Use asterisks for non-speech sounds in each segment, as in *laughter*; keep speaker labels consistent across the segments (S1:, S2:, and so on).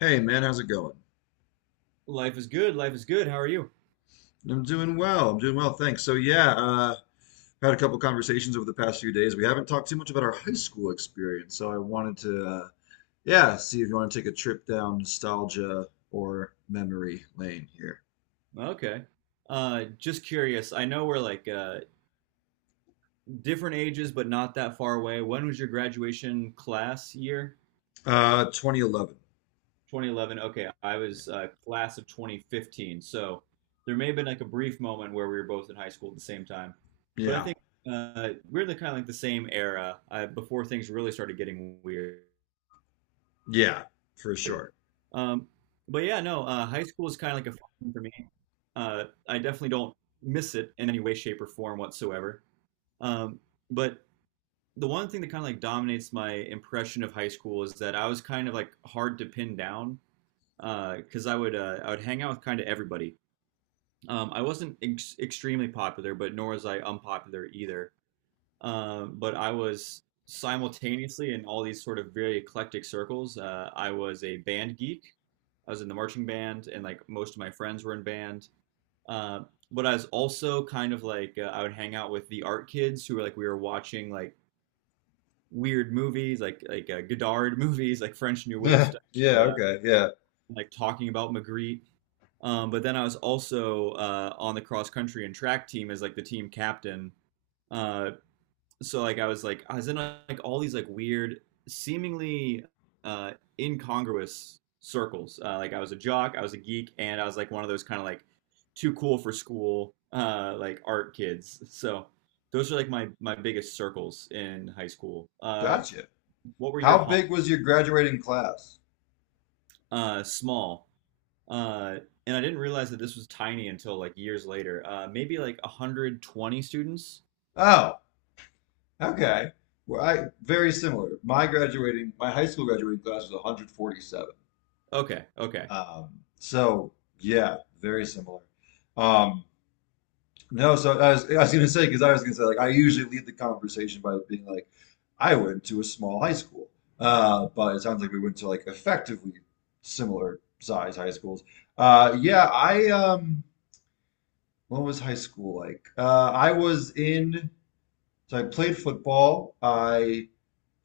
S1: Hey man, how's it going?
S2: Life is good. Life is good. How are you?
S1: I'm doing well. I'm doing well, thanks. So yeah, had a couple conversations over the past few days. We haven't talked too much about our high school experience, so I wanted to, yeah, see if you want to take a trip down nostalgia or memory lane here.
S2: Okay. Just curious. I know we're like different ages, but not that far away. When was your graduation class year?
S1: 2011.
S2: 2011. Okay, I was class of 2015. So there may have been like a brief moment where we were both in high school at the same time. But I
S1: Yeah,
S2: think we're the kind of like the same era before things really started getting weird.
S1: yeah, for
S2: weird.
S1: sure.
S2: Um, but yeah, no, High school is kind of like a fun thing for me. I definitely don't miss it in any way, shape, or form whatsoever. Um, but the one thing that kind of like dominates my impression of high school is that I was kind of like hard to pin down because I would hang out with kind of everybody. I wasn't extremely popular, but nor was I unpopular either. But I was simultaneously in all these sort of very eclectic circles. I was a band geek. I was in the marching band, and like most of my friends were in band. Uh, but I was also kind of like I would hang out with the art kids who were like we were watching like weird movies, like Godard *laughs* movies, like French New Wave
S1: *laughs*
S2: stuff, and,
S1: Yeah, okay, yeah.
S2: like talking about Magritte. But then I was also on the cross country and track team as like the team captain. Uh, so I was in like all these like weird, seemingly uh incongruous circles. Like I was a jock, I was a geek, and I was like one of those kind of like too cool for school like art kids. So those are like my biggest circles in high school.
S1: Gotcha.
S2: What were your
S1: How
S2: hobbies?
S1: big was your graduating class?
S2: Uh, small. Uh and I didn't realize that this was tiny until like years later. Uh, maybe like 120 students.
S1: Oh, okay. Well, I very similar. My high school graduating class was 147.
S2: Okay, okay.
S1: So yeah, very similar. Um, no, so I was gonna say because I was gonna say like I usually lead the conversation by being like, I went to a small high school, but it sounds like we went to like effectively similar size high schools. Yeah, I what was high school like? I was in, so I played football. I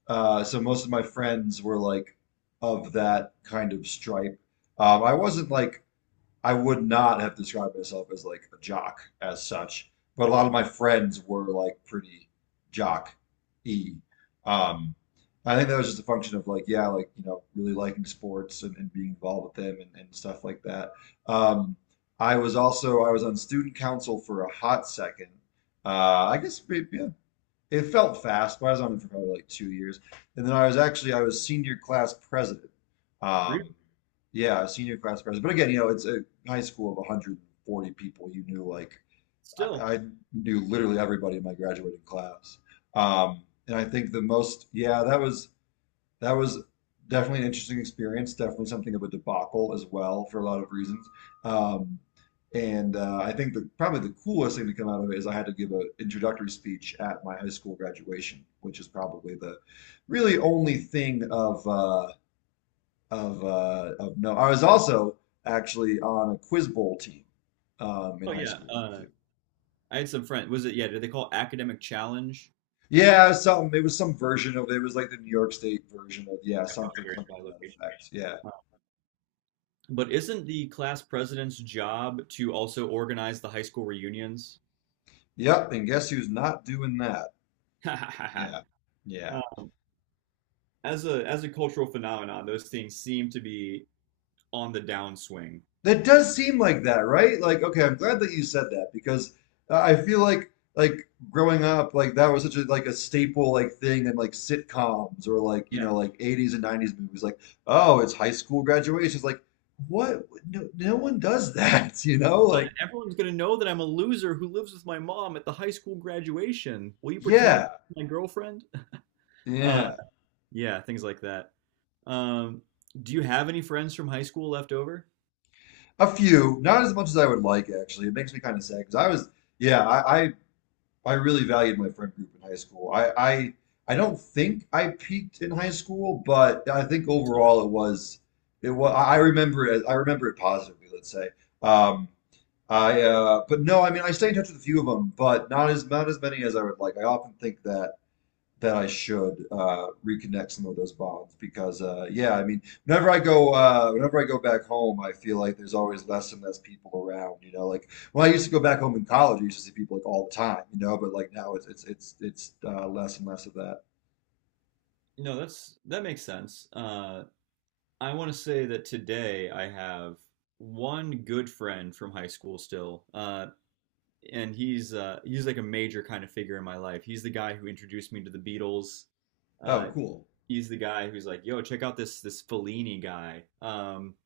S1: so most of my friends were like of that kind of stripe. I wasn't like I would not have described myself as like a jock as such, but a lot of my friends were like pretty jock-y. Um, I think that was just a function of like, yeah, like, you know, really liking sports and, being involved with them and, stuff like that. Um, I was on student council for a hot second. I guess maybe, yeah, it felt fast, but I was on it for probably like 2 years. And then I was senior class president.
S2: Re-
S1: Um, yeah, senior class president. But again, you know, it's a high school of 140 people. You knew like I,
S2: Still.
S1: I knew literally everybody in my graduating class. And I think the most, yeah, that was definitely an interesting experience. Definitely something of a debacle as well for a lot of reasons. Um, and I think the probably the coolest thing to come out of it is I had to give an introductory speech at my high school graduation, which is probably the really only thing of no. I was also actually on a quiz bowl team in
S2: Oh,
S1: high
S2: yeah.
S1: school too.
S2: I had some friend. Was it, yeah? Did they call it academic challenge?
S1: Yeah, something. It was some version of it was like the New York State version of yeah,
S2: That probably
S1: something
S2: varies
S1: something
S2: by
S1: to that
S2: location.
S1: effect. Yeah.
S2: Oh. But isn't the class president's job to also organize the high school reunions?
S1: Yep, and guess who's not doing that? Yeah.
S2: *laughs*
S1: Yeah.
S2: Uh, as a as a cultural phenomenon, those things seem to be on the downswing.
S1: That does seem like that, right? Like, okay, I'm glad that you said that because I feel like growing up, like that was such a like a staple like thing in like sitcoms or like you
S2: Yeah.
S1: know like 80s and 90s movies. Like, oh, it's high school graduation. It's like, what? No, no one does that, *laughs* you know? Like,
S2: And everyone's gonna know that I'm a loser who lives with my mom at the high school graduation. Will you pretend
S1: yeah,
S2: to be my girlfriend? *laughs* Uh,
S1: yeah,
S2: yeah, things like that. Um, do you have any friends from high school left over?
S1: a few, not as much as I would like actually. It makes me kind of sad because I was, yeah, I really valued my friend group in high school. I don't think I peaked in high school, but I think
S2: It's not.
S1: overall it was I remember it I Remember it positively, let's say. Um, I but no, I mean I stay in touch with a few of them, but not as not as many as I would like. I often think that I should reconnect some of those bonds because yeah, I mean, whenever I go whenever I go back home, I feel like there's always less and less people around. You know, like when I used to go back home in college, I used to see people like all the time. You know, but like now it's less and less of that.
S2: No, that's that makes sense. I want to say that today I have one good friend from high school still, and he's like a major kind of figure in my life. He's the guy who introduced me to the Beatles. Uh,
S1: Oh, cool,
S2: he's the guy who's like, "Yo, check out this Fellini guy."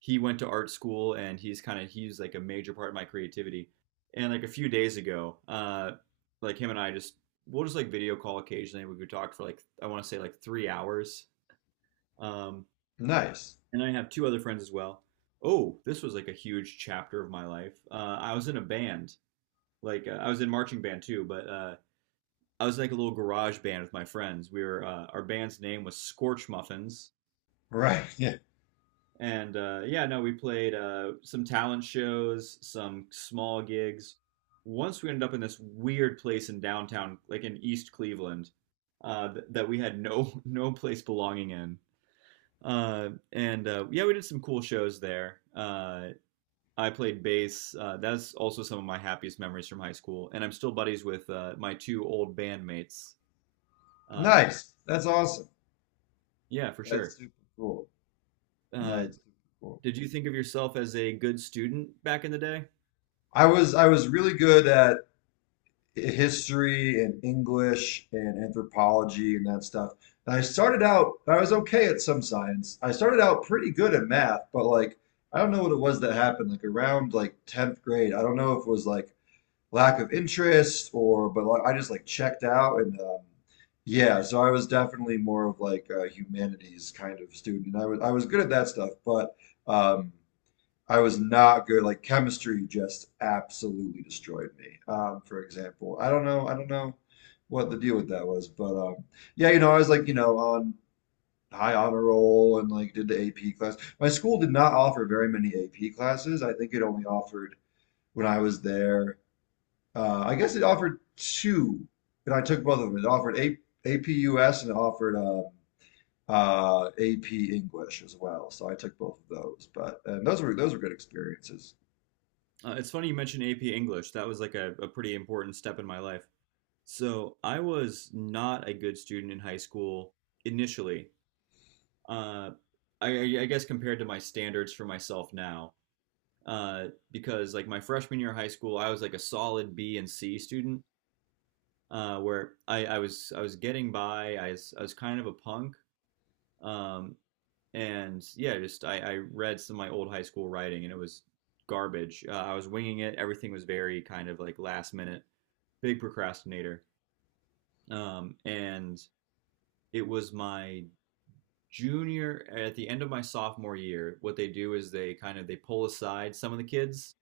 S2: He went to art school, and he's kind of he's like a major part of my creativity. And like a few days ago, like him and I just we'll just like video call occasionally. We could talk for like I want to say like 3 hours um,
S1: nice,
S2: and I have two other friends as well. Oh, this was like a huge chapter of my life. I was in a band, like I was in marching band too, but I was in, like a little garage band with my friends. We were our band's name was Scorch Muffins,
S1: right? *laughs* Yeah,
S2: and yeah, no, we played some talent shows, some small gigs. Once we ended up in this weird place in downtown, like in East Cleveland, that we had *laughs* no place belonging in. And yeah, we did some cool shows there. I played bass. That's also some of my happiest memories from high school, and I'm still buddies with my two old bandmates. Uh,
S1: nice. That's awesome.
S2: yeah, for
S1: That's
S2: sure.
S1: super cool. No,
S2: Uh,
S1: it's super cool.
S2: did you think of yourself as a good student back in the day?
S1: I was really good at history and English and anthropology and that stuff. And I started out, I was okay at some science. I started out pretty good at math, but like, I don't know what it was that happened. Like around like 10th grade, I don't know if it was like lack of interest or, but like, I just like checked out and yeah, so I was definitely more of like a humanities kind of student. I was good at that stuff, but um, I was not good. Like chemistry just absolutely destroyed me. For example, I don't know what the deal with that was, but yeah, you know, I was like, you know, on high honor roll and like did the AP class. My school did not offer very many AP classes. I think it only offered when I was there. I guess it offered two, and I took both of them. It offered A AP US and it offered AP English as well. So I took both of those, but and those were good experiences.
S2: It's funny you mentioned AP English. That was like a pretty important step in my life. So I was not a good student in high school initially. Uh, I guess compared to my standards for myself now, uh, because like my freshman year of high school, I was like a solid B and C student. Where I was getting by. I was kind of a punk, um, and yeah, I read some of my old high school writing, and it was garbage. I was winging it. Everything was very kind of like last minute. Big procrastinator. And it was my junior at the end of my sophomore year. What they do is they pull aside some of the kids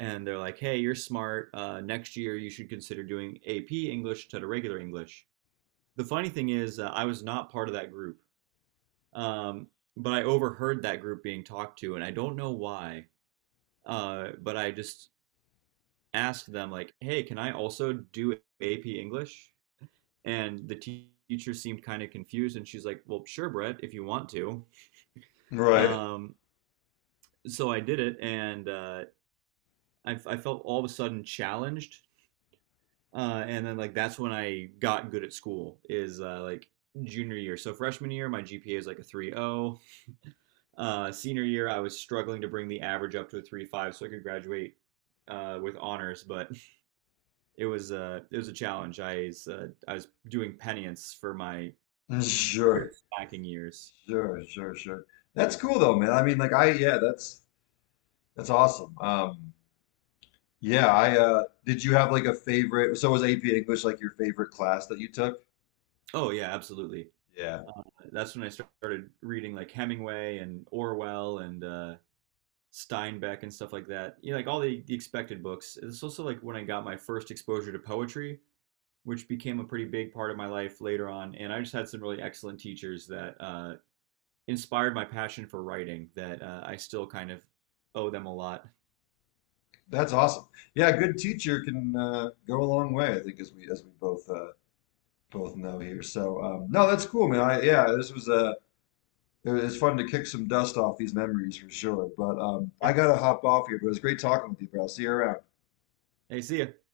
S2: and they're like, "Hey, you're smart. Next year you should consider doing AP English instead of regular English." The funny thing is, I was not part of that group, um, but I overheard that group being talked to, and I don't know why. But I just asked them, like, "Hey, can I also do AP English?" And the teacher seemed kind of confused, and she's like, "Well, sure, Brett, if you want to."
S1: Right. *laughs*
S2: Um, so I did it, and I felt all of a sudden challenged. And then like that's when I got good at school is like junior year. So freshman year, my GPA is like a 3.0. Senior year, I was struggling to bring the average up to a 3.5 so I could graduate with honors, but *laughs* it was a challenge. I was doing penance for my
S1: Sure.
S2: career stacking years.
S1: Sure. Sure. Sure. That's cool though, man. I mean, like I yeah, that's awesome. Yeah, I did you have like a favorite so was AP English like your favorite class that you took?
S2: Oh, yeah, absolutely.
S1: Yeah.
S2: Uh, that's when I started reading like Hemingway and Orwell and Steinbeck and stuff like that. You know, like all the expected books. It's also like when I got my first exposure to poetry, which became a pretty big part of my life later on. And I just had some really excellent teachers that inspired my passion for writing that I still kind of owe them a lot.
S1: That's awesome. Yeah, a good teacher can go a long way, I think as we both both know here. So no, that's cool, man. I yeah, this was it was fun to kick some dust off these memories for sure. But
S2: Yeah.
S1: I gotta hop off here, but it was great talking with you, bro. I'll see you around.
S2: Hey, see ya.